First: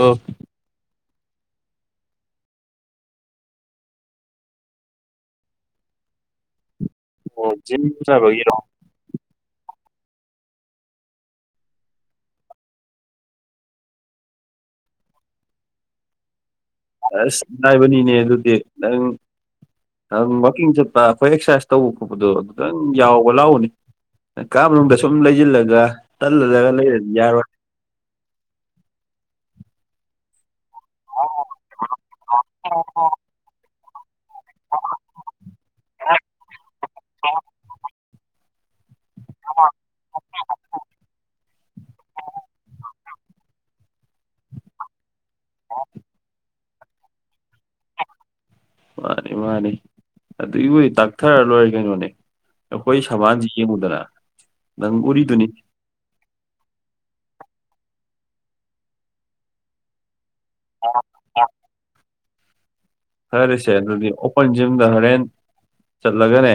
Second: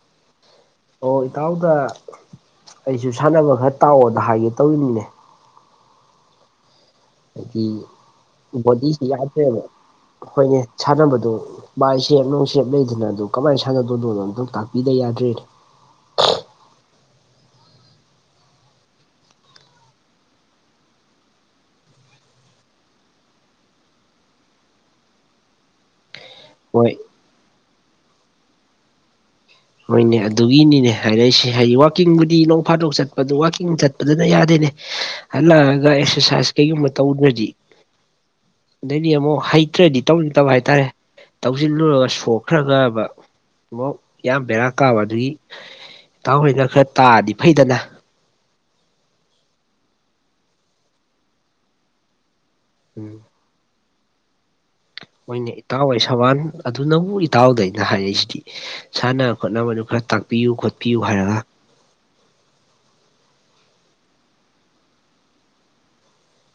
ꯑ‌ꯣ ꯑꯣ ꯏꯇꯥꯎꯗ ꯑꯩꯁꯨ ꯁꯥꯟꯅꯕ ꯈꯔ ꯇꯥꯛꯑꯣꯗ ꯍꯥꯏꯒꯦ ꯇꯧꯔꯤꯅꯤꯅꯦ ꯑꯣ ꯍꯥꯏꯗꯤ ꯖꯤꯝ ꯆꯠꯅꯕꯒꯤꯔꯣ ꯕꯣꯗꯤꯁꯨ ꯌꯥꯗ꯭ꯔꯦꯕ ꯍꯣꯏꯅꯦ ꯁꯥꯟꯅꯕꯗꯣ ꯚꯥꯏ ꯁꯦꯞ ꯅꯨꯡ ꯁꯦꯞ ꯂꯩꯗꯅ ꯑꯗꯨ ꯀꯃꯥꯏꯅ ꯁꯥꯟꯅꯗꯣꯏꯅꯣꯅꯣ ꯑꯝꯇꯪ ꯇꯥꯛꯄꯤꯗ ꯌꯥꯗ꯭ꯔꯦꯅꯦ ꯑꯁ ꯅꯥꯏꯕꯅꯤꯅꯦ ꯑꯗꯨꯗꯤ ꯅꯪ ꯍꯝ ꯋꯥꯛꯀꯤꯡ ꯆꯠꯄ ꯑꯩꯈꯣꯏ ꯑꯦꯛꯁꯔꯁꯥꯏꯖ ꯇꯧꯕ ꯈꯣꯠꯄꯗꯣ ꯑꯗꯨꯗꯪ ꯌꯥꯎꯕ ꯂꯥꯎꯎꯅꯦ ꯀꯥ ꯃꯅꯨꯡꯗ ꯁꯨꯝ ꯂꯩꯖꯤꯜꯂꯒ ꯇꯜꯂꯂꯒ ꯍꯣꯏ ꯂꯩꯔꯗꯤ ꯌꯥꯔꯣꯏ ꯍꯣꯏꯅꯦ ꯑꯗꯨꯒꯤꯅꯤꯅꯦ ꯍꯥꯏꯔꯛꯏꯁꯦ ꯍꯩ ꯋꯥꯛ ꯀꯤꯡꯕꯗꯤ ꯅꯣꯡ ꯐꯥꯗꯣꯛ ꯆꯠꯄꯗꯨ ꯋꯥꯛꯀꯤꯡ ꯆꯠꯄꯗꯨꯅ ꯌꯥꯗꯦꯅꯦ ꯍꯥꯜꯂꯛꯑꯒ ꯑꯦꯛꯁꯔꯁꯥꯏꯁ ꯀꯩꯒꯨꯝꯕ ꯇꯧꯗ꯭ꯔꯗꯤ ꯑꯗꯩꯗꯤ ꯑꯃꯨꯛ ꯍꯩꯇ꯭ꯔꯗꯤ ꯇꯧꯅꯤꯡ ꯇꯕ ꯍꯥꯏꯇꯥꯔꯦ ꯇꯧꯁꯤꯜꯂꯨꯔꯒ ꯁꯣꯛꯈ꯭ꯔꯒꯕ ꯃꯨꯛ ꯌꯥꯝ ꯕꯦꯔꯥ ꯀꯥꯕ ꯑꯗꯨꯒꯤ ꯏꯇꯥꯎꯍꯣꯏꯅ ꯈꯔ ꯇꯥꯛꯑꯗꯤ ꯐꯩꯗꯅ ꯃꯥꯅꯤ ꯃꯥꯅꯤ ꯑꯗꯨꯒꯤꯕꯨꯗꯤ ꯇꯥꯛꯊꯔ ꯂꯣꯏꯔꯦ ꯀꯩꯅꯣꯅꯦ ꯑꯩꯈꯣꯏ ꯎꯝ ꯁꯕꯥꯟꯁꯤ ꯌꯦꯡꯉꯨꯗꯅ ꯅꯪ ꯎꯔꯤꯗꯨꯅꯤ ꯍꯣꯏꯅꯦ ꯏꯇꯥꯎ ꯍ‌ꯣꯏ ꯁꯕꯥꯟ ꯑꯗꯨꯅꯕꯨ ꯏꯇꯥꯎꯗ ꯑꯩꯅ ꯍꯥꯏꯔꯛꯏꯁꯤꯗꯤ ꯁꯥꯟꯅ ꯈꯣꯠꯅꯕꯗꯨ ꯈꯔ ꯇꯥꯛꯄꯤꯌꯨ ꯈꯣꯠꯄꯤꯌꯨ ꯍꯥꯏꯔꯒ ꯐꯔ‌ꯦꯁꯦ ꯑꯗꯨꯗꯤ ꯑꯣꯄꯟ ꯖꯤꯝꯗ ꯍꯣꯔꯦꯟ ꯆꯠꯂꯒꯅꯦ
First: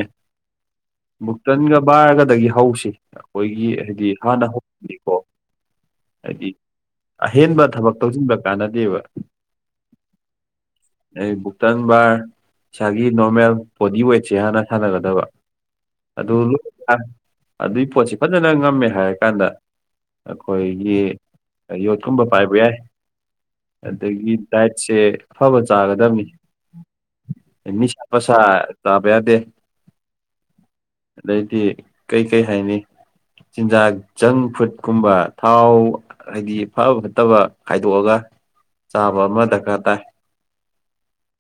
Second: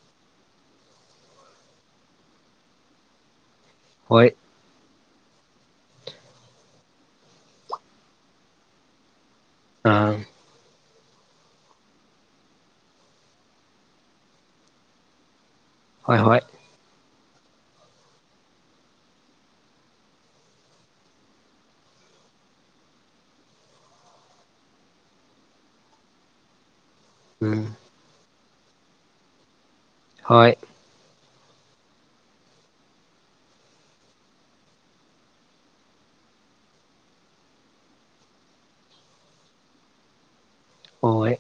ꯃꯨꯛꯇꯟꯒ ꯕꯥꯔꯒꯗꯒꯤ ꯍꯧꯁꯤ ꯑꯩꯈꯣꯏꯒꯤ ꯍꯥꯏꯗꯤ ꯍꯣꯏ ꯍꯥꯟꯅ ꯍꯧ [unintelligible] ꯅꯤꯀꯣ ꯍꯥꯏꯗꯤ ꯑꯍꯦꯟꯕ ꯊꯕꯛ ꯇꯧꯁꯤꯟꯕ ꯀꯥꯟꯅꯗꯦꯕ ꯑꯥ ꯑꯩ ꯕꯨꯨꯛꯇꯪ ꯕꯥꯔ ꯏꯁꯥꯒꯤ ꯅꯣꯔꯃꯦꯜ ꯕꯣꯗꯤ ꯋꯦꯠꯁꯦ ꯍꯥꯟꯅ ꯁꯥꯟꯅꯒꯗꯕ ꯍꯣꯏ ꯍꯣꯏ ꯑꯗꯨꯂꯨ ꯍ ꯑꯗꯨꯏ ꯄꯣꯠꯁꯤ ꯐꯖꯅ ꯉꯝꯃꯦ ꯍꯥꯏꯔꯀꯥꯟꯗ ꯑꯩꯈꯣꯏꯒꯤ ꯌꯣꯠꯀꯨꯝꯕ ꯄꯥꯏꯕ ꯌꯥꯏ ꯑꯗꯒꯤ ꯗꯥꯏꯠꯁꯦ ꯑꯐꯕ ꯆꯥꯒꯗꯝꯅꯤ ꯎꯝ ꯅꯤꯁꯥ ꯄꯁꯥ ꯇꯥꯕ ꯌꯥꯗꯦ ꯍꯣꯏ ꯑꯗꯩꯗꯤ ꯀꯩꯀꯩ ꯍꯥꯏꯅꯤ ꯆꯤꯟꯖꯥꯛ ꯖꯪ ꯐꯨꯗ ꯀꯨꯝꯕ ꯊꯥꯎ ꯍꯥꯏꯗꯤ ꯐꯕ ꯐꯠꯇꯕ ꯈꯥꯏꯗꯣꯛꯑꯒ ꯆꯥꯕ ꯑꯃ ꯗꯔꯀꯥꯔ ꯇꯥꯏ ꯍꯣꯏ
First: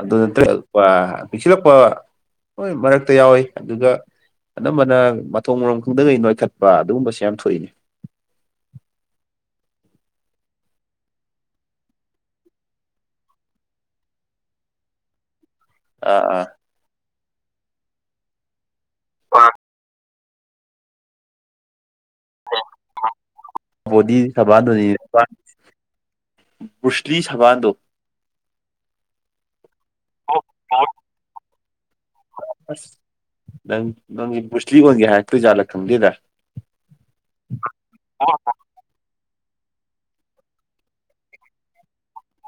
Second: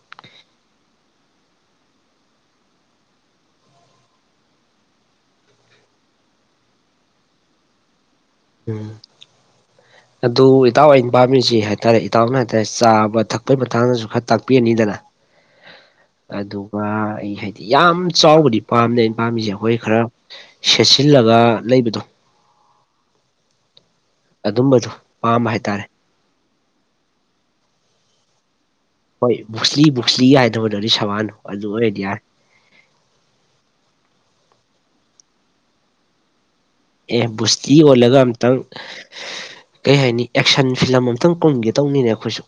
ꯑꯗꯨ ꯅꯠꯇ꯭ꯔ ꯑꯜꯄꯥ ꯄꯤꯛꯁꯤꯜꯂꯛꯄ ꯍꯣꯏ ꯃꯔꯛꯇ ꯌꯥꯎꯏ ꯑꯗꯨꯒ ꯑꯅꯝꯕꯅ ꯃꯊꯣꯡ ꯃꯔꯝ ꯈꯪꯗꯒꯩ ꯅꯣꯏꯈꯠꯄ ꯑꯗꯨꯒꯨꯝꯕꯁꯦ ꯌꯥꯝ ꯊꯣꯛꯏꯅꯦ ꯎꯝ ꯑꯗꯨ ꯏꯇꯥꯎ ꯑꯩꯅ ꯄꯥꯝꯃꯤꯁꯤ ꯍꯥꯏꯇꯥꯔꯦ ꯏꯇꯥꯎꯅ ꯍꯥꯏꯇꯥꯔꯦ ꯆꯥꯕ ꯊꯛꯄꯒꯤ ꯃꯇꯥꯡꯗꯁꯨ ꯈꯔ ꯇꯥꯛꯄꯤꯔꯅꯤꯗꯅ ꯑꯥ ꯑꯗꯨ ꯋꯥ ꯑꯩ ꯍꯥꯏꯗꯤ ꯌꯥꯝ ꯆꯥꯎꯕꯗꯤ ꯄꯥꯝꯅ ꯑꯩꯅ ꯑꯥ ꯄꯥꯝꯃꯤꯁꯦ ꯈꯣꯏ ꯈꯔ ꯁꯦꯠꯆꯤꯜꯂꯒ ꯂꯩꯕꯗꯣ ꯕꯣꯗꯤ ꯁꯕꯥꯟꯗꯨ ꯑꯗꯨꯝꯕꯗꯣ ꯅꯤꯄꯥꯟ ꯄꯥꯝꯕ ꯍꯥꯏꯇꯥꯔꯦ ꯕꯨ꯭ꯔꯁꯂꯤ ꯁꯕꯥꯟꯗꯣ ꯍꯣꯏ ꯕꯨꯛꯁꯂꯤ ꯕꯨꯛꯁꯂꯤꯒ ꯍꯥꯏꯗꯕꯗꯣ ꯁꯕꯥꯟꯅꯣ ꯑꯗꯨ ꯑꯣꯏꯔꯗꯤ ꯌꯥꯔꯦ ꯑꯁ ꯅꯪ ꯅꯪꯒꯤ ꯕꯨꯁꯂꯤ ꯑꯣꯟꯒꯦ ꯍꯥꯏꯔꯛꯇꯣꯏꯖꯥꯠꯂ ꯈꯪꯗꯦꯗ ꯑꯦ ꯕꯨꯁꯇꯤ ꯑꯣꯜꯂꯒ ꯑꯝꯇꯪ ꯀꯩ ꯍꯥꯏꯅꯤ ꯑꯦꯛꯁꯟ ꯐꯤꯂꯝ ꯑꯝꯇꯪ ꯀꯨꯝꯒꯦ ꯇꯧꯅꯤꯅꯦ ꯑꯩꯈꯣꯏꯁꯨ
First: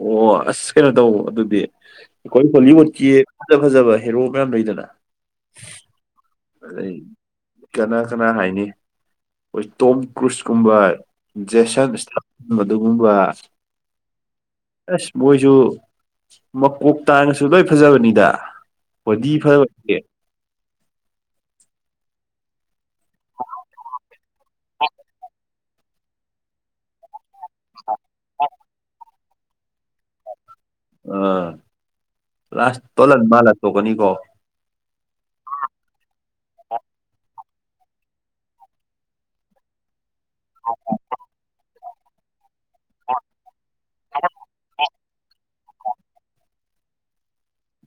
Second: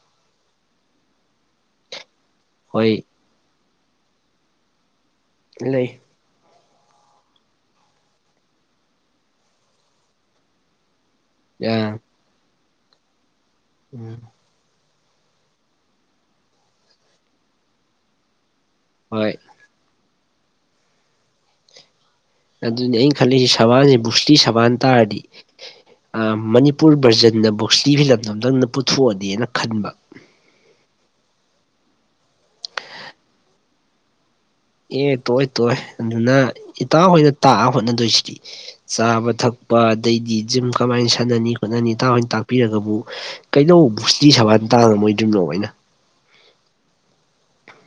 ꯑꯣ ꯑꯁ ꯀꯩꯅꯣ ꯇꯧ ꯑꯗꯨꯗꯤ ꯑꯩꯈꯣꯏ ꯍꯣꯏ ꯍꯣꯂꯤꯋꯨꯠꯀꯤ ꯐꯖ ꯐꯖꯕ ꯍꯦꯔꯣ ꯃꯌꯥꯝ ꯂꯩꯗꯅ ꯂꯩ ꯑꯗꯩ ꯀꯅꯥ ꯀꯅꯥ ꯍꯥꯏꯅꯤ ꯑꯣꯏ ꯇꯣꯝ ꯀ꯭ꯔꯨꯁꯀꯨꯝꯕ ꯖꯦꯁꯟ ꯑꯥ ꯏꯁꯂꯝ ꯑꯗꯨꯒꯨꯝꯕ [unintelligible] ꯑꯁ ꯃꯣꯏꯖꯨ ꯃꯀꯣꯛ ꯇꯥꯡꯉꯁꯨ ꯂꯣꯏ ꯐꯖꯕꯅꯤꯗ ꯍꯣꯏ ꯕꯣꯗꯤ ꯐꯕ ꯑꯦ ꯑꯗꯨꯅꯤ ꯑꯩꯅ ꯈꯜꯂꯤꯖꯦ ꯁꯕꯥꯟꯖꯦ ꯕꯨꯨꯁꯂꯤ ꯁꯕꯥꯟ ꯇꯥꯔꯗꯤ ꯑ ꯃꯅꯤꯄꯨꯔ ꯚꯔꯖꯟꯅ ꯕꯣꯛꯁꯂꯤ ꯐꯤꯂꯝꯗꯨ ꯑꯝꯇꯪꯅ ꯄꯨꯊꯣꯛꯑꯗꯤꯅ ꯈꯟꯕ ꯑ ꯂꯥꯁ ꯇꯣꯂꯜ ꯃꯥꯜꯂ ꯇꯣꯛꯀꯅꯤ ꯀꯣ ꯑꯦ ꯇꯣꯛꯑꯣꯏ ꯇꯣꯏ ꯑꯗꯨꯅ ꯏꯇꯥꯎ ꯍꯣꯏꯅ ꯇꯥꯛꯑ ꯍꯣꯠꯅꯗꯣꯏꯁꯤꯗꯤ ꯆꯥꯕ ꯊꯛ ꯀꯄ ꯑꯗꯩꯗꯤ ꯖꯤꯝ ꯀꯃꯥꯏꯅ ꯁꯥꯟꯅꯅꯤ ꯈꯣꯠꯅꯅꯤ ꯇꯧꯔ ꯇꯥꯛ ꯄꯤꯔꯒꯕꯨ ꯀꯩꯗꯧ ꯕꯨꯁꯂꯤ ꯁꯕꯥꯟ ꯇꯥꯉꯝꯃꯣꯏꯗꯣꯏꯅꯣ ꯑꯩꯅ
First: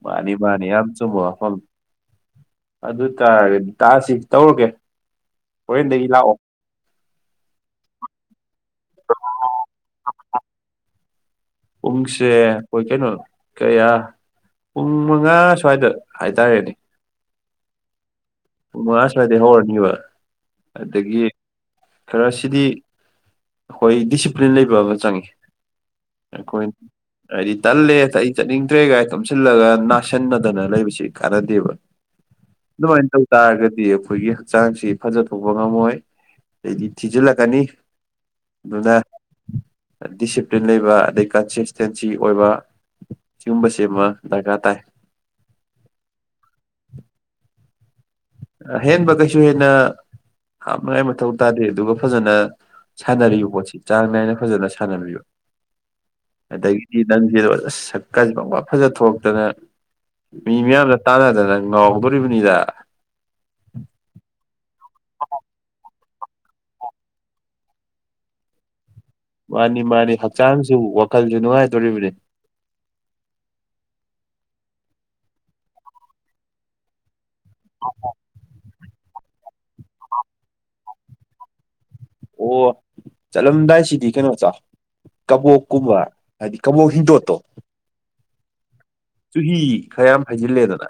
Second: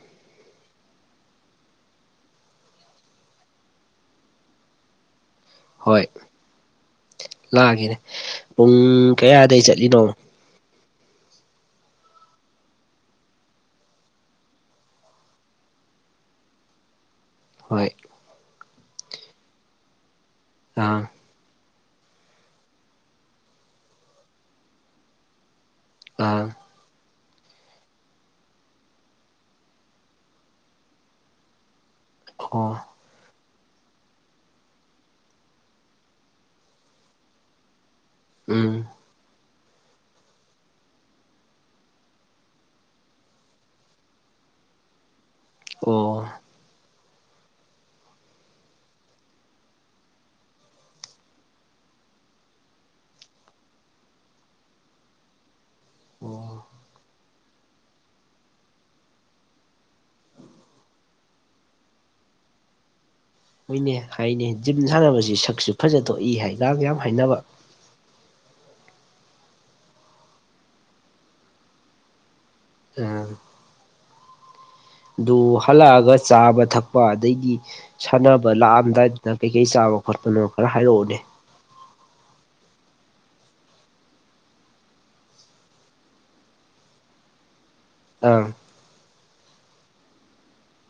ꯃꯥꯅꯤ ꯃꯥꯅꯤ ꯌꯥꯝ ꯆꯨꯝꯕ ꯋꯥꯐꯝ ꯑꯗꯨ ꯇꯥꯔꯒꯗꯤ ꯗꯥꯟꯁ ꯍꯦꯛꯇ ꯇꯧꯔꯒꯦ ꯍꯣꯏ ꯍꯣꯔꯦꯟꯗꯒꯤ ꯂꯥꯛꯑꯣ ꯂꯥꯛꯑꯒꯦꯅꯦ ꯄꯨꯡ ꯀꯌꯥꯗꯒꯤ ꯆꯠꯂꯤꯅꯣ ꯎ [unintelligible] ꯄꯨꯡꯁꯦ ꯑꯩꯈꯣꯏ ꯀꯩꯅꯣ ꯀꯌꯥ ꯄꯨꯡ ꯃꯉꯥ ꯁ꯭ꯋꯥꯏꯗ ꯍꯥꯏꯇꯥꯔꯦꯅꯦ ꯍꯣꯏ ꯄꯨꯡ ꯃꯉꯥ ꯁ꯭ꯋꯥꯏꯗꯩ ꯍꯧꯔꯅꯤꯕ ꯑꯥ ꯑꯗꯒꯤ ꯈꯔ ꯁꯤꯗꯤ ꯑꯩꯈꯣꯏ ꯗꯤꯁꯤꯄ꯭ꯂꯤꯟ ꯂꯩꯕ ꯑꯃ ꯆꯪꯏ ꯑꯥ ꯑꯩꯈꯣꯏ ꯍꯥꯏꯗꯤ ꯇꯟꯂꯦ ꯑꯩ ꯆꯠꯅꯤꯡꯗ꯭ꯔꯦꯒꯥꯏ ꯇꯨꯝꯁꯤꯜꯂꯒ ꯅꯥꯁꯤꯟꯅꯗꯅ ꯂꯩꯕꯁꯤ ꯀꯥꯟꯅꯗꯦꯕ ꯑꯣꯑꯣ ꯍꯣꯔꯦꯡ ꯇꯧ ꯇꯥꯔꯒꯗꯤ ꯑꯩꯈꯣꯏꯒꯤ ꯍꯛꯆꯥꯡꯁꯤ ꯐꯖꯊꯣꯛꯄ ꯉꯝꯃꯣꯏ ꯑꯗꯩꯗꯤ ꯊꯤꯖꯤꯜꯂꯛꯀꯅꯤ ꯎꯝ ꯑꯗꯨꯅ ꯗꯤꯁꯤꯄ꯭ꯂꯤꯟ ꯂꯩꯕ ꯑꯗꯩ ꯀꯟꯁꯤꯁꯇꯦꯟꯁꯤ ꯑꯣꯏꯕ ꯁꯤꯎꯝꯕꯁꯤꯃ ꯗꯔꯀꯥꯔ ꯇꯥꯏ ꯑꯣ ꯑꯍꯦꯟꯕꯗꯩꯁꯨ ꯍꯦꯟꯅ ꯍꯥꯞꯅꯤꯉꯥꯏ ꯃꯊꯧ ꯇꯥꯗꯦ ꯑꯗꯨꯒ ꯐꯖꯅ ꯁꯥꯟꯅꯔꯤꯕ ꯄꯣꯠꯁꯤ ꯆꯥꯡ ꯅꯥꯏꯅ ꯐꯖꯅ ꯁꯥꯟꯅꯕꯤꯕ ꯑꯣ ꯑꯗꯒꯤꯗꯤ ꯅꯪ ꯑꯁ ꯁꯛ ꯀꯥꯁꯤ ꯄꯪꯐ ꯐꯖ ꯊꯣꯛꯇꯅ ꯃꯤ ꯃꯌꯥꯝꯅ ꯇꯥꯟꯅꯗꯅ ꯉꯥꯎꯗꯣꯔꯤꯕꯅꯤꯗ ꯍꯣꯏꯅꯦ ꯍꯥꯏꯅꯦ ꯖꯤꯝ ꯁꯥꯟꯅꯕꯁꯤ ꯁꯛꯁꯨ ꯐꯖ ꯊꯣꯛꯏ ꯍꯥꯏꯒ ꯌꯥꯝ ꯍꯥꯏꯅꯕ ꯃꯥꯅꯤ ꯃꯥꯅꯤ ꯍꯛꯆꯥꯡꯁꯨ ꯋꯥꯈꯜꯁꯨ ꯅꯨꯡꯉꯥꯏꯗꯣꯔꯤꯕꯅꯤ ꯑ ꯑꯗꯨ ꯍꯜꯂꯛꯑꯒ ꯆꯥꯕ ꯊꯛꯄ ꯑꯗꯒꯤ ꯁꯥꯟꯅꯕ ꯑ ꯂꯥꯛꯑꯝꯗꯥꯏꯗ ꯀꯩ ꯀꯩ ꯆꯥꯕ ꯈꯣꯠꯄꯅꯣ ꯈꯔ ꯍꯥꯏꯔꯛꯑꯣꯅꯦ ꯑꯣ ꯆꯠꯂꯝꯗꯥꯏꯁꯤꯗꯤ ꯀꯩꯅꯣ ꯆꯥꯎ ꯀꯕꯣꯛꯀꯨꯝꯕ ꯍꯥꯏꯗꯤ ꯀꯕꯣꯛ ꯍꯤꯡꯗꯣꯠꯇꯣ ꯑ ꯆꯨꯍꯤ ꯈꯔꯌꯥꯝ ꯍꯩꯖꯤꯜꯂꯦꯗꯅ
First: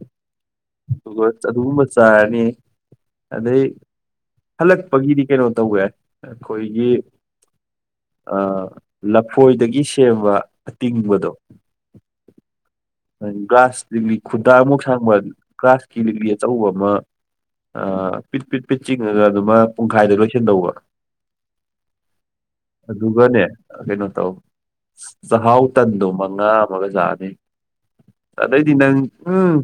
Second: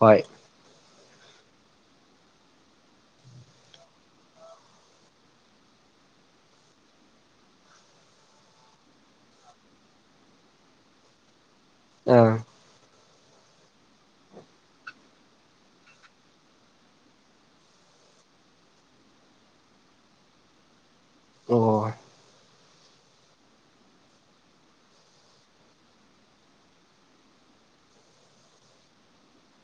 ꯍꯣꯏ ꯑꯗꯨꯒ ꯑꯗꯨꯒꯨꯝꯕ ꯆꯥꯔꯅꯤ ꯑꯗꯩ ꯍꯜꯂꯛꯄꯒꯤꯗꯤ ꯀꯩꯅꯣ ꯇꯧꯕ ꯌꯥꯏ ꯑꯩꯈꯣꯏꯒꯤ ꯑ ꯂꯐꯣꯏꯗꯒꯤ ꯁꯦꯝꯕ ꯑꯇꯤꯡꯕꯗꯣ ꯑ ꯒ꯭ꯔꯥꯁ ꯂꯤꯛꯂꯤ ꯈꯨꯟꯗꯥꯃꯨꯛ ꯁꯥꯡꯕ ꯒ꯭ꯔꯥꯁꯀꯤ ꯂꯤꯛꯂꯤ ꯑꯆꯧꯕ ꯑꯃ ꯑ ꯄꯤꯠ ꯄꯤꯠ ꯄꯤꯠ ꯆꯤꯡꯉꯒ ꯑꯗꯨꯃ ꯄꯨꯡꯈꯥꯏꯗ ꯂꯣꯏꯁꯤꯟꯗꯧꯕ ꯑꯣ ꯑꯗꯨꯒꯅꯦ ꯀꯩꯅꯣ ꯇꯧ ꯆꯍꯥꯎ ꯇꯟꯗꯨ ꯃꯉꯥ ꯑꯃꯒ ꯆꯥꯅꯤ ꯑꯗꯩꯗꯤ ꯅꯪ ꯎꯝ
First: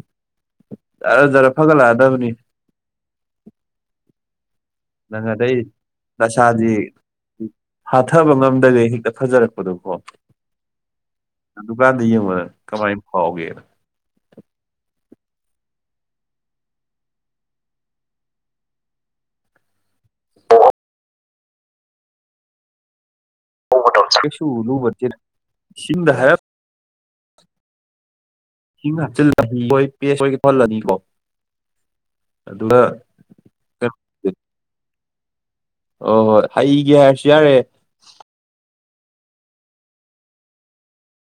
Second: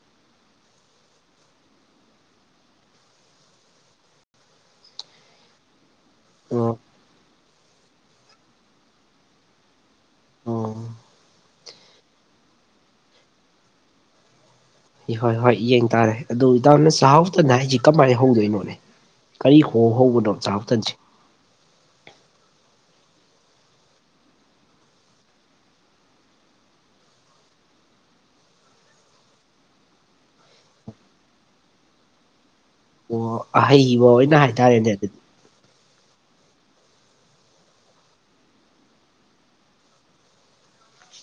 ꯖꯔ ꯖꯔ ꯐꯒꯠꯂꯛꯑꯗꯕꯅꯤ ꯅꯪ ꯑꯗꯩ ꯅꯁꯥꯗꯤ ꯑꯣ ꯍꯥꯊꯕ ꯉꯝꯗꯒꯩ ꯍꯦꯛꯇ ꯐꯖꯔꯛꯄꯗꯨ ꯀꯣ ꯑꯣ ꯑꯗꯨꯀꯥꯟꯗ ꯌꯦꯡꯉꯣꯗ ꯀꯃꯥꯏꯅ ꯐꯥꯎꯒꯦꯅ ꯏꯍꯣꯏ ꯍꯣꯏ ꯌꯦꯡ ꯇꯥꯔꯦ ꯑꯗꯨ ꯏꯇꯥꯎꯅ ꯆꯍꯥꯎ ꯇꯟ ꯍꯥꯏꯁꯤ ꯀꯃꯥꯏꯅ ꯍꯧꯗꯣꯏꯅꯣꯅꯦ ꯀꯔꯤ ꯍꯣ ꯍꯧꯕꯅꯣ ꯆꯍꯥꯎ ꯇꯟꯁꯤ ꯀꯩꯁꯨ ꯂꯕꯇꯦꯗ ꯏꯁꯤꯡꯗ ꯍꯥꯏꯔꯞ ꯏꯁꯤꯡ ꯍꯥꯞꯆꯤꯜꯂ ꯄꯦꯁ ꯑꯣꯏ ꯇꯧꯍꯜꯂꯅꯤꯀꯣ ꯑꯗꯨꯒ ꯑꯣ ꯑꯍꯩꯕ ꯑꯣꯏꯅ ꯍꯥꯏꯇꯥꯔꯦꯅꯦ ꯑꯗꯨꯗꯤ ꯑꯣ ꯍꯣꯏ ꯍꯩꯒꯦ ꯍꯥꯏꯔꯁꯨ ꯌꯥꯔꯦ꯫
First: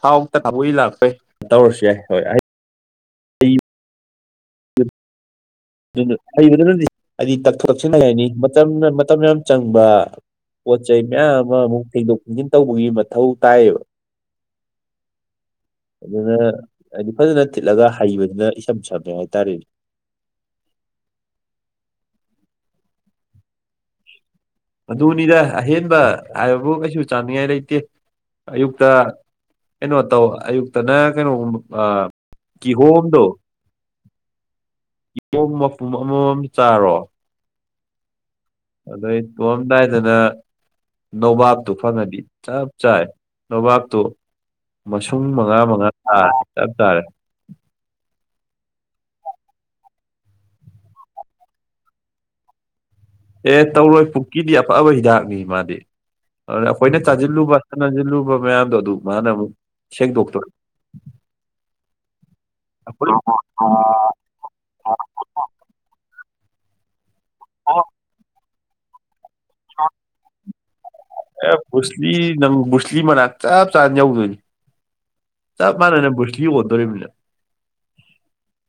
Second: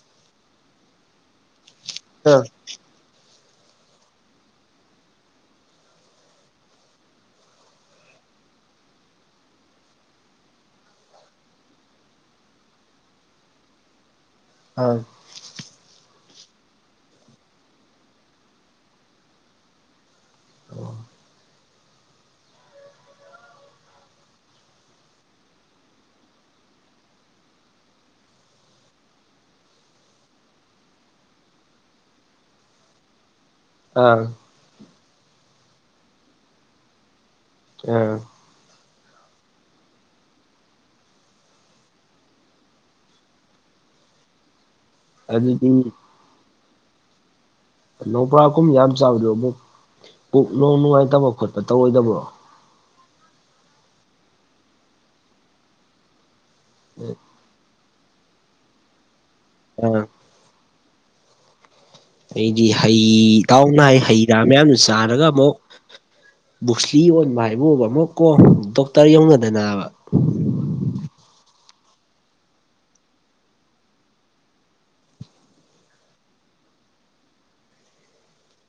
ꯊꯥꯎ ꯇꯥꯕꯣꯏ ꯂꯥꯛꯄꯣꯏ ꯇꯧꯔꯁꯨ ꯌꯥꯏ ꯍꯣꯏ ꯍꯩ꯫ ꯑꯥ ꯑꯗꯨ ꯍꯩꯕꯗꯨꯅꯗꯤ ꯍꯥꯏꯗꯤ ꯇꯛꯊꯣꯛ ꯇꯛꯁꯤꯟ ꯂꯥꯏꯔꯅꯤ ꯃꯇꯝ ꯃꯇꯝ ꯌꯥꯝ ꯆꯪꯕ꯫ ꯄꯣꯠ ꯆꯩ ꯃꯌꯥꯝ ꯑꯃ ꯑꯃꯨꯛ ꯐꯦꯡꯗꯣꯛ ꯐꯦꯡꯖꯤꯟ ꯇꯧꯕꯒꯤ ꯃꯊꯧ ꯇꯥꯏꯌꯦꯕ꯫ ꯑ꯫ ꯑꯗꯨꯅ ꯍꯥꯏꯗꯤ ꯐꯖꯅ ꯊꯤꯠꯂꯒ ꯍꯩꯕꯗꯨꯅ ꯏꯁꯝ ꯁꯝꯃꯦ ꯍꯥꯏꯇꯥꯔꯦꯅꯦ꯫ ꯑꯣ꯫ ꯑꯗꯨꯅꯤꯗ ꯑꯍꯦꯟꯕ ꯍꯥꯏꯕꯕꯨ ꯀꯩꯁꯨ ꯆꯥꯅꯤꯡꯉꯥꯏ ꯂꯩꯇꯦ ꯑꯌꯨꯛꯇ ꯀꯩꯅꯣ ꯇꯧ ꯑꯌꯨꯛꯇꯅ ꯀꯩꯅꯣꯒꯨꯝ ꯑ ꯀꯤꯍꯣꯝꯗꯣ ꯑ ꯃꯄꯨꯝ ꯑꯃꯃꯝ ꯆꯥꯔꯣ ꯑ ꯑꯗꯩ ꯇꯣꯑꯝꯗꯥꯏꯗꯅ ꯅꯣꯕꯥꯥꯛꯇꯨ ꯐꯪꯉꯗꯤ ꯆꯞ ꯆꯥꯏ ꯅꯣꯕꯥꯥꯞꯇꯨ ꯃꯁꯨꯡ ꯃꯉꯥ ꯑꯗꯨꯗꯤ ꯃꯉꯥ [unintelligible] ꯆꯞꯆꯥꯔꯦ꯫ ꯅꯣꯕꯥꯝ ꯀꯨꯝ ꯌꯥꯝ ꯆꯥꯕꯗꯣ ꯑꯃꯨꯛ ꯄꯨꯛ ꯅꯣꯡ ꯅꯨꯡꯉꯥꯏꯇꯕ ꯈꯣꯠꯄ ꯇꯧꯔꯣꯏꯗꯕ꯭ꯔꯣ꯫ ꯑꯦ ꯇꯧꯔꯣꯏ ꯄꯨꯛꯀꯤꯗꯤ ꯑꯐꯕ ꯍꯤꯗꯥꯛꯅꯤ ꯃꯥꯗꯤ ꯑꯗꯨꯅ ꯑꯩꯈꯣꯏꯅ ꯆꯥꯖꯤꯜꯂꯨꯕ ꯍꯥꯟꯅꯁꯤꯜꯂꯨꯕ ꯃꯌꯥꯝꯗꯣ ꯑꯗꯨ ꯃꯥꯅ ꯑꯃꯨꯛ ꯑꯥ ꯁꯦꯡꯗꯣꯛꯇ [unintelligible] ꯑꯩꯗꯤ ꯍꯩ ꯇꯥꯎꯅꯥꯏ ꯍꯩ ꯃꯌꯥꯝ ꯃꯌꯥꯝꯅ ꯆꯥꯔꯒ ꯑꯃꯨꯛ ꯕꯨꯛꯁꯂꯤ ꯑꯣꯟꯕ ꯍꯥꯏꯕꯨꯕ ꯑꯃꯨꯛ ꯀꯣ ꯇꯣ [unintelligible] ꯇꯔ ꯌꯧꯅꯗꯅꯕ ꯑꯦ ꯕꯨꯁꯂꯤ ꯅꯪ ꯕꯨꯁꯂꯤ ꯃꯅꯥꯛ ꯆꯞ ꯆꯥꯅ ꯌꯧꯗꯣꯏꯅꯤ ꯆꯞ ꯃꯥꯟꯅꯅ ꯕꯨꯁꯂꯤ ꯑꯣꯟꯗꯧꯔꯤꯃꯤꯅ [unintelligible]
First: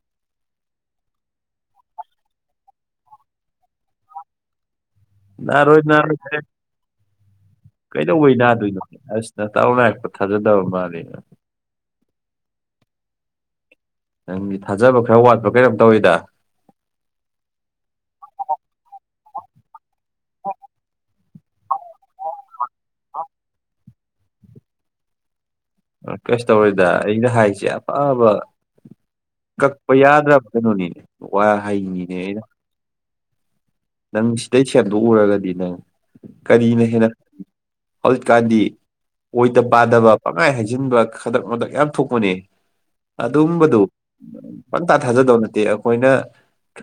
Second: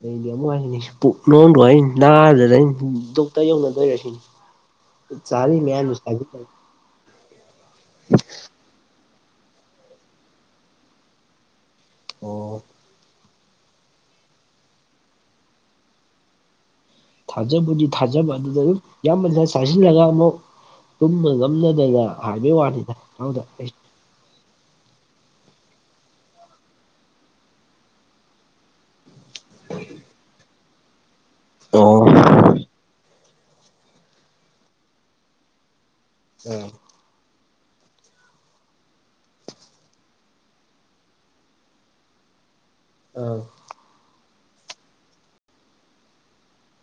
ꯑꯩꯗꯤ ꯑꯃꯨꯛ ꯍꯥꯏꯅꯤ ꯄꯨꯛꯅꯣꯡꯗꯣ ꯑꯩ ꯅꯥꯗꯅꯩ ꯗꯣꯛꯇꯔ ꯌꯧꯅꯗꯣꯏꯔꯁꯤꯅꯤ꯫ ꯆꯥꯔꯤ ꯅꯥꯔꯣꯏ ꯃꯌꯥꯝ ꯅꯥꯔꯣꯏ [unintelligible] ꯀꯩꯗꯧꯕꯩ ꯅꯥꯗꯣꯏꯅꯣ ꯑꯁ ꯅꯇꯥꯎꯅ ꯍꯥꯏꯔꯛꯄ ꯊꯥꯖꯗꯕ ꯃꯥꯜꯂꯤ꯫ ꯑꯣ꯫ ꯅꯪ ꯊꯥꯖꯕ ꯈꯔ ꯋꯥꯠꯄꯔ ꯀꯩꯅꯝ ꯇꯧꯏꯗ꯫ ꯊꯥꯖꯕꯨꯗꯤ ꯊꯥꯖꯕ ꯑꯗꯨꯗ ꯑꯗꯨꯝ ꯌꯥꯝꯃꯟꯅ ꯆꯥꯁꯤꯜꯂꯒ ꯑꯃꯨꯛ ꯇꯨꯝꯕ ꯉꯝ꯫ ꯁꯝꯅꯗꯅ ꯍꯥꯏꯕꯩ ꯋꯥꯅꯤꯗ ꯅꯥꯎꯗ꯫ ꯔꯤꯀ꯭ꯋꯦꯁ ꯇꯧꯔꯤꯗ ꯑꯩꯅ ꯍꯥꯏꯖꯦ ꯑꯐꯕ ꯀꯛꯄ ꯌꯥꯗ꯭ꯔꯕ ꯀꯩꯅꯣꯅꯦ ꯋꯥ ꯑꯣ ꯍꯥꯏꯅꯤꯅꯦ ꯑꯩꯅ [unintelligible] ꯅꯪ ꯁꯤꯗꯩ ꯁꯦꯝꯗꯣꯛꯎꯔꯒꯗꯤ ꯅꯦ ꯑꯥ ꯀꯔꯤꯅ ꯍꯦꯟꯅ ꯍꯧꯖꯤꯛꯀꯥꯟꯗꯤ ꯑꯣꯏꯗ ꯄꯥꯗꯕ ꯄꯪꯍꯥꯏ ꯍꯥꯏꯖꯤꯟꯕ ꯈꯗꯔꯛ ꯃꯗꯛ ꯌꯥꯝ ꯊꯣꯛꯄꯅꯦ ꯑꯥ ꯑꯗꯨꯝꯕꯗꯨ ꯄꯪꯇꯥ ꯊꯥꯖꯗꯧ ꯅꯠꯇꯦ ꯑꯩꯈꯣꯏꯅ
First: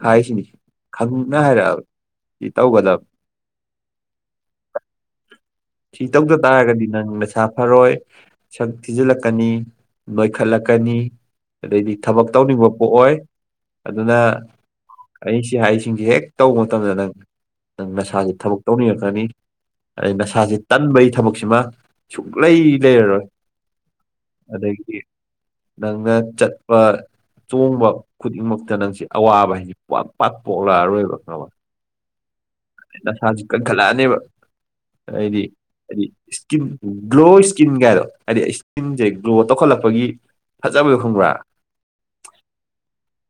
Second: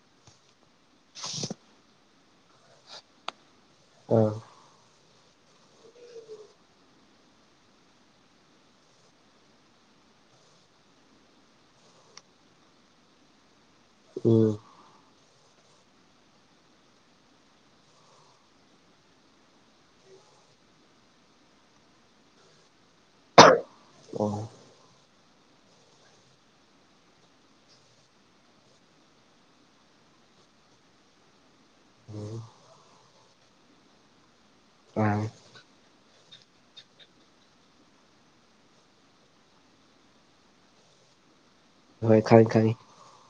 ꯍꯥꯏꯁꯤꯅꯤ ꯈꯪꯅ ꯍꯥꯏꯔꯛꯑꯕ ꯁꯤ ꯇꯧꯒꯗꯕ ꯑꯥ [unintelligible] ꯁꯤ ꯇꯧꯗ ꯇꯥꯔꯒꯗꯤ ꯅꯪ ꯅꯁꯥ ꯐꯔꯣꯏ ꯁꯛ ꯊꯤꯖꯤꯜꯂꯛꯀꯅꯤ ꯅꯣꯏꯈꯠꯂꯛꯀꯅꯤ ꯑꯗꯩꯗꯤ ꯊꯕꯛ ꯇꯧꯅꯤꯡꯕ ꯄꯣꯛꯑꯣꯏ ꯑꯗꯨꯅ ꯎꯝ ꯑꯩ ꯁꯤ ꯍꯥꯏꯁꯤꯡꯁꯦ ꯍꯦꯛ ꯇꯧꯕ ꯃꯇꯝꯗ ꯅꯪ ꯅꯪ ꯅꯁꯥꯥꯁꯨ ꯊꯕꯛ ꯇꯧꯅꯤꯡꯉꯛꯀꯅꯤ ꯑꯩ ꯅꯁꯥꯥꯁꯦ ꯇꯟꯕꯩ ꯊꯕꯛꯁꯤꯃ ꯁꯨꯛꯂꯩ ꯂꯩꯔꯔꯣꯏ ꯑꯣ [unintelligible] ꯑꯗꯒꯤ ꯅꯪꯅ ꯆꯠꯄ ꯆꯣꯡꯕ ꯈꯨꯗꯤꯡꯃꯛꯇ ꯅꯪꯁꯤ ꯑꯋꯥꯕ ꯍꯥꯏꯗꯣ ꯄꯥꯛ ꯄꯥꯛ ꯄꯣꯛꯂꯛꯑꯔꯣꯏꯕ ꯈꯪꯉꯕ [unintelligible] ꯅꯁꯥꯁꯨ ꯀꯟꯈꯠꯂꯛꯑꯅꯦꯕ ꯑꯥ ꯑꯩꯗꯤ ꯏꯁꯀꯤꯟ ꯒ꯭ꯂꯣ ꯏꯁꯀꯤꯟ ꯀꯥꯏꯗꯣ ꯍꯥꯏꯗꯤ ꯏꯁꯀꯤꯟꯁꯦ ꯒ꯭ꯂꯣ ꯇꯧꯈꯠꯂꯛꯄꯒꯤ ꯐꯖꯕꯗꯣ ꯈꯪꯕ꯭ꯔꯥ ꯍꯣꯏ ꯈꯪꯉꯤ ꯈꯪꯉꯤ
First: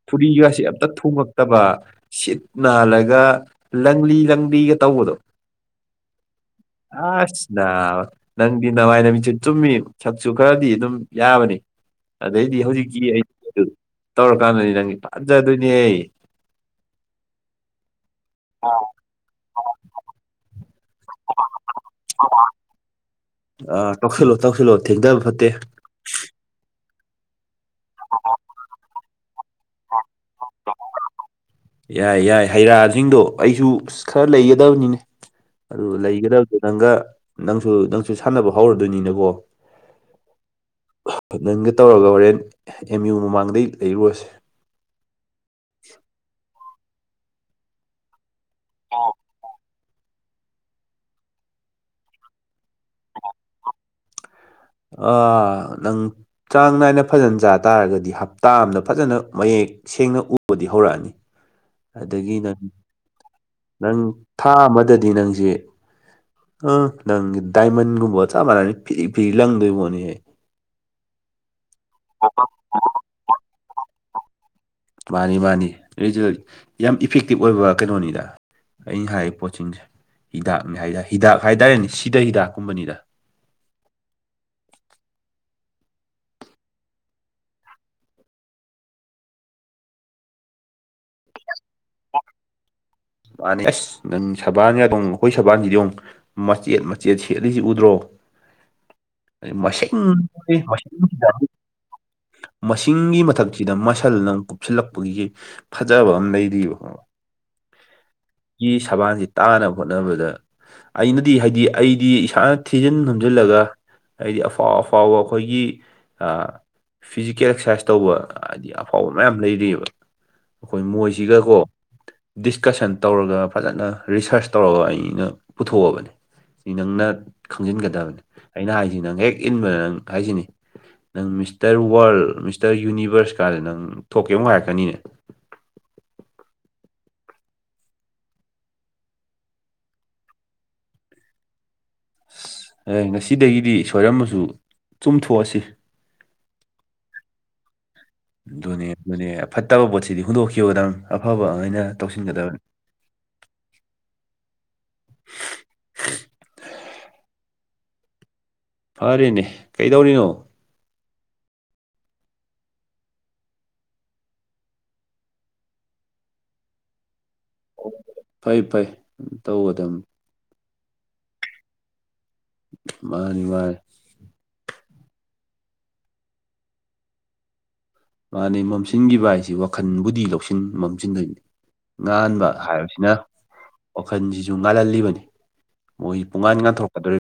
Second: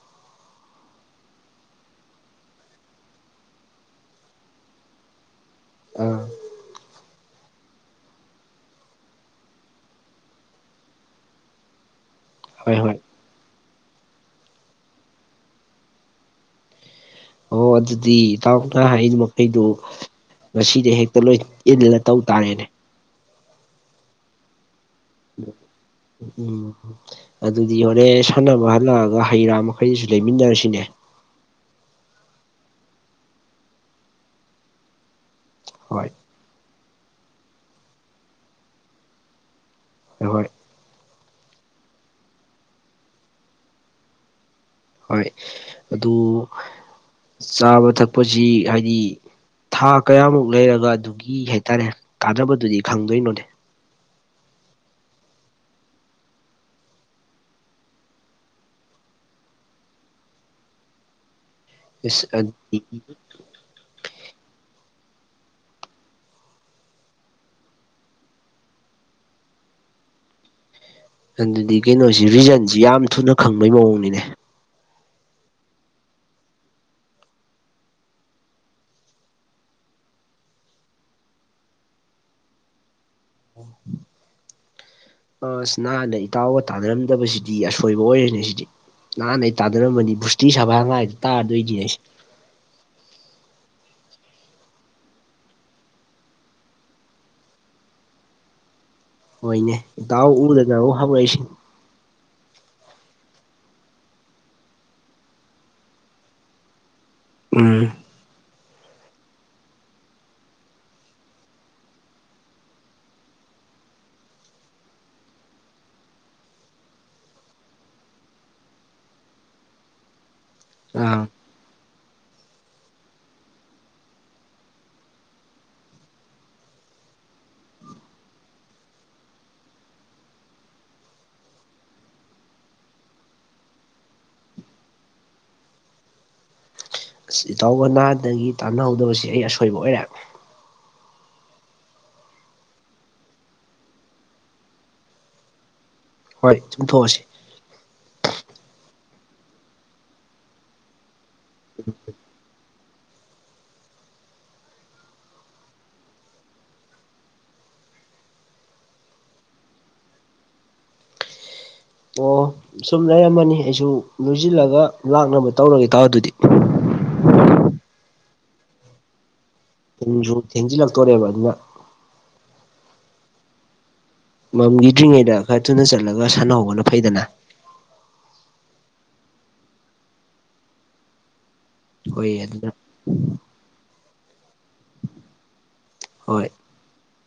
ꯐꯨꯔꯤꯒꯁꯤ ꯑꯝꯇ ꯊꯨꯡꯉꯛꯇꯕ ꯁꯤꯠ ꯅꯥꯜꯂꯒ ꯂꯪꯂꯤ ꯂꯪꯂꯤꯒ ꯇꯧꯕꯗꯣ ꯑꯥ ꯑꯁ ꯅꯥꯕ [unintelligible] ꯅꯪꯗꯤ ꯅꯃꯥꯏ ꯅꯃꯤꯠꯆꯨ ꯆꯨꯝꯃꯤ ꯁꯛꯁꯨ ꯈꯔꯗꯤ ꯑꯗꯨꯝ ꯌꯥꯕꯅꯤ ꯑꯗꯩꯗꯤ ꯍꯣꯏ ꯍꯣꯏ ꯍꯧꯖꯤꯛꯀꯤ ꯑꯩ [unintelligible] ꯗꯨ ꯇꯧꯔꯀꯥꯟꯗꯅꯤ ꯅꯪ ꯐꯖꯗꯣꯏꯅꯤ ꯍꯦ ꯑꯣ ꯑꯗꯨꯗꯤ ꯏꯇꯥꯎꯅ ꯍꯥꯏꯔꯤꯕ ꯃꯈꯩꯗꯣ ꯉꯁꯤ ꯇꯦ ꯍꯦꯛꯇ ꯂꯣꯏ ꯏꯜꯂ ꯇꯧ ꯇꯥꯔꯦꯅꯦ ꯑ ꯇꯧꯁꯜꯂꯣ ꯇꯧꯁꯜꯂꯣ ꯊꯦꯡꯊꯕ ꯐꯠꯇꯦ ꯎꯝ ꯑꯗꯨꯗꯤ ꯍꯣꯔꯦꯟ ꯁꯥꯟꯅꯕ ꯍꯜꯂꯛꯑꯒ ꯍꯩ ꯔꯥ ꯃꯈꯩꯗꯨꯁꯨ ꯂꯩꯃꯤꯟꯅꯔꯁꯤꯅꯦ ꯌꯥꯏ ꯌꯥꯏ ꯍꯩ ꯔꯥꯁꯤꯡꯗꯣ ꯑꯩꯁꯨ ꯈꯔ ꯂꯩꯒꯗꯕꯅꯤꯅꯦ ꯑꯗꯨ ꯍꯣꯏ ꯂꯩꯒꯗꯕꯗꯣ ꯅꯪꯒ ꯅꯪꯁꯨ ꯅꯪꯁꯨ ꯁꯥꯟꯅꯕ ꯍꯧꯔꯗꯣꯏꯅꯤꯅꯀꯣ ꯍꯣꯏ ꯍꯣꯏ ꯅꯪꯒ ꯇꯧꯔꯒ ꯍꯣꯔꯦꯟ ꯑꯦꯝ ꯌꯨ ꯃꯃꯥꯡꯗꯩ ꯂꯩꯔꯨꯔꯁꯦ ꯍꯣꯏ ꯑꯗꯨ ꯆꯥꯕ ꯊꯛꯄꯁꯤ ꯍꯥꯏꯗꯤ ꯊꯥ ꯀꯌꯥꯃꯨꯛ ꯂꯩꯔꯒ ꯑꯗꯨꯒꯤ ꯍꯥꯏꯇꯥꯔꯦ ꯀꯥꯟꯅꯕꯗꯨꯗꯤ ꯈꯪꯗꯣꯏꯅꯣꯅꯦ ꯑꯥ ꯅꯪ ꯆꯥꯡ ꯅꯥꯏꯅ ꯐꯖꯅ ꯆꯥ ꯇꯥꯔꯒꯗꯤ ꯍꯞꯇꯥ ꯑꯝꯗ ꯐꯖꯅ ꯃꯌꯦꯛ ꯁꯦꯡꯅ ꯎꯕꯗꯤ ꯍꯧꯔꯛꯑꯅꯤ [inaudible] ꯑꯗꯒꯤ ꯅꯪ ꯑꯗꯨꯗꯤ ꯅꯪ ꯊꯥ ꯑꯃꯗꯗꯤ ꯅꯪꯁꯦ ꯑ ꯂꯪꯒꯤ ꯗꯥꯏꯃꯟꯒꯨꯝꯕ ꯆꯞ ꯃꯥꯟꯅꯩ ꯐꯤꯔꯤ ꯐꯤꯔꯤ ꯂꯪꯗꯣꯏꯕꯣꯠꯅꯤꯍꯦ ꯑꯗꯨꯗꯤ ꯀꯩꯅꯣꯁꯤ ꯔꯤꯖꯟꯁꯤ ꯌꯥꯝ ꯊꯨꯅ ꯈꯪꯕꯩ ꯃꯑꯣꯡꯅꯤꯅꯦ ꯃꯥꯅꯤ ꯃꯥꯅꯤ ꯔꯤꯖꯜ ꯌꯥꯝ ꯏꯐꯦꯛꯇꯤꯞ ꯑꯣꯏꯕ ꯀꯩꯅꯣꯅꯤꯗ ꯑꯩꯅ ꯍꯥꯏꯔꯤꯕ ꯄꯣꯠꯁꯤꯡꯁꯦ ꯍꯤꯗꯥꯛꯅꯤ ꯍꯥꯏꯇꯥꯔꯦ ꯍꯤꯗꯥꯛ ꯍꯥꯏꯇꯥꯔꯦꯅꯦ ꯁꯤꯗ ꯍꯤꯗꯥꯛꯀꯨꯝꯕꯅꯤꯗ [unintelligible] ꯑꯁ ꯅꯥꯍꯟꯗꯩ ꯏꯇꯥꯎꯒ ꯇꯥꯟꯅꯔꯝꯗꯕꯁꯤꯗꯤ ꯑꯁꯣꯏꯕ ꯑꯣꯏꯔꯅꯦ ꯁꯤꯗꯤ ꯅꯍꯥꯟ ꯑꯩ ꯇꯥꯅꯔꯝꯃꯅꯤ [unintelligible] ꯃꯥꯅꯦ ꯑꯁ ꯅꯪ ꯁꯕꯥꯟ ꯌꯥꯗꯣꯡ ꯑꯩꯈꯣꯏ ꯁꯕꯥꯟꯁꯤꯗꯤ ꯌꯦꯡ ꯃꯆꯦꯠ ꯃꯆꯦꯠ ꯁꯦꯠꯂꯤꯁꯤ ꯎꯗ꯭ꯔꯣ ꯑꯣꯏꯅꯦ ꯃꯁꯤꯡ ꯏꯇꯥꯎ ꯎꯗꯅꯕꯨ ꯍꯧꯔꯏꯁꯤꯅꯤ ꯃꯁꯤꯡꯒꯤ ꯃꯊꯛꯁꯤꯗ ꯃꯁꯜꯅꯃꯨꯛ ꯀꯨꯞꯁꯤꯜꯂꯛꯄꯒꯤ ꯐꯖꯕ ꯑꯃ ꯂꯩꯔꯤꯕ [unintelligible] ꯎꯝ ꯒꯤ ꯁꯕꯥꯟꯁꯤ ꯇꯥꯅꯕ ꯍꯣꯠꯅꯕꯗ ꯑꯩꯅꯗꯤ ꯍꯥꯏꯗꯤ ꯑꯩꯗꯤ ꯏꯁꯥꯅ ꯊꯤꯖꯤꯟ ꯍꯨꯝꯖꯤꯜꯂꯒ ꯍꯥꯏꯗꯤ ꯑꯐꯥꯎ ꯑꯐꯥꯎꯕ ꯑꯩꯈꯣꯏꯒꯤ ꯑ ꯐꯤꯖꯤꯀꯦꯜ ꯑꯦꯛꯁꯔꯁꯥꯏꯁ ꯇꯧꯕ ꯍꯥꯏꯗꯤ ꯑꯐꯥꯎꯕ ꯃꯌꯥꯝ ꯂꯩꯔꯤꯑꯕ ꯑꯩꯈꯣꯏ ꯑꯥ ꯃꯣꯏꯁꯤꯒꯀꯣ ꯗꯤꯁꯀꯁꯟ ꯇꯧꯔꯒ ꯐꯖꯅ ꯔꯤꯁꯔꯁ ꯇꯧꯔꯒ ꯑꯩꯅ ꯄꯨꯊꯣꯛꯑꯕꯅꯤ ꯁꯤ ꯅꯪꯅ ꯈꯪꯖꯤꯟꯒꯗꯕꯅꯤ ꯑꯩꯅ ꯍꯥꯏꯁꯤ ꯅꯪ ꯍꯦꯛ ꯏꯟꯕꯗ ꯅꯪ ꯍꯥꯏꯁꯤꯅꯤ ꯅꯪ ꯃꯤꯁꯇꯔ ꯋꯥꯔꯜ ꯃꯤꯁꯇꯔ ꯌꯨꯅꯤꯕꯔꯁꯀꯥꯟ ꯅꯪ ꯊꯣꯛꯀꯦ ꯑꯃꯨꯛ ꯍꯥꯏꯔꯛꯀꯅꯤꯅꯦ ꯑꯁ ꯏꯇꯥꯎꯒꯅꯥꯗꯒꯤ ꯇꯥꯟꯅꯍꯧꯗꯕꯕꯁꯤ ꯑꯩ ꯑꯁꯣꯏꯕ ꯑꯣꯏꯔꯦ ꯑꯁ ꯑꯦ ꯉꯁꯤꯗꯒꯤꯗꯤ ꯁꯣꯏꯔꯝꯃꯁꯨ ꯆꯨꯝꯊꯣꯛꯑꯁꯤ ꯍꯣꯏ ꯆꯨꯝꯊꯣꯛꯑꯁꯤ ꯑꯗꯨꯅꯦ ꯑꯗꯨꯅꯦ ꯐꯠꯇꯕ ꯄꯣꯠꯁꯤꯗꯤ ꯍꯨꯟꯗꯣꯛꯈꯤꯕꯗꯝ ꯑꯐꯕ ꯑꯣꯏꯅ ꯇꯧꯁꯤꯟꯒꯗꯕꯅꯦ ꯐꯔꯦꯅꯦ ꯀꯩꯗꯧꯔꯤꯅꯣ ꯑꯣ ꯁꯨꯝ ꯂꯩꯔꯝꯃꯅꯤ ꯑꯩꯁꯨ ꯂꯣꯏꯁꯤꯜꯂꯒ ꯂꯥꯛꯅꯕ ꯇꯧꯔꯒꯦ ꯏꯇꯥꯎ ꯑꯗꯨꯗꯤ ꯐꯩ ꯐꯩ ꯇꯧꯒꯗꯕꯅꯤ ꯄꯨꯡꯁꯨ ꯊꯦꯡꯖꯤꯜꯂꯛꯇꯣꯔꯦꯕ ꯑꯗꯨꯅ ꯃꯥꯅꯤ ꯃꯥꯅꯤ ꯃꯝꯒꯤ ꯗ꯭ꯔꯤꯉꯩꯗ ꯈꯔ ꯊꯨꯅ ꯆꯠꯂꯒ ꯁꯥꯟꯅꯍꯧꯕꯅ ꯐꯩꯗꯅ ꯃꯥꯅꯦ ꯃꯝꯁꯤꯟꯈꯤꯕ ꯍꯥꯏꯁꯤ ꯋꯥꯈꯟꯕꯨꯗꯤ ꯂꯧꯁꯤꯡ ꯃꯝꯁꯤꯟꯗꯣꯏꯅꯤ ꯍꯣꯏ ꯉꯥꯟꯕ ꯑꯗꯨꯅ ꯍꯥꯏꯕꯁꯤꯅ ꯋꯥꯈꯜꯁꯤꯁꯨ ꯉꯥꯜꯍꯜꯂꯤꯕꯅꯤ ꯃꯣꯏꯒꯤ ꯍꯣꯏ ꯄꯨꯡꯉꯥꯟ ꯉꯥꯟꯊꯣꯔꯛꯀꯗꯣꯔꯤ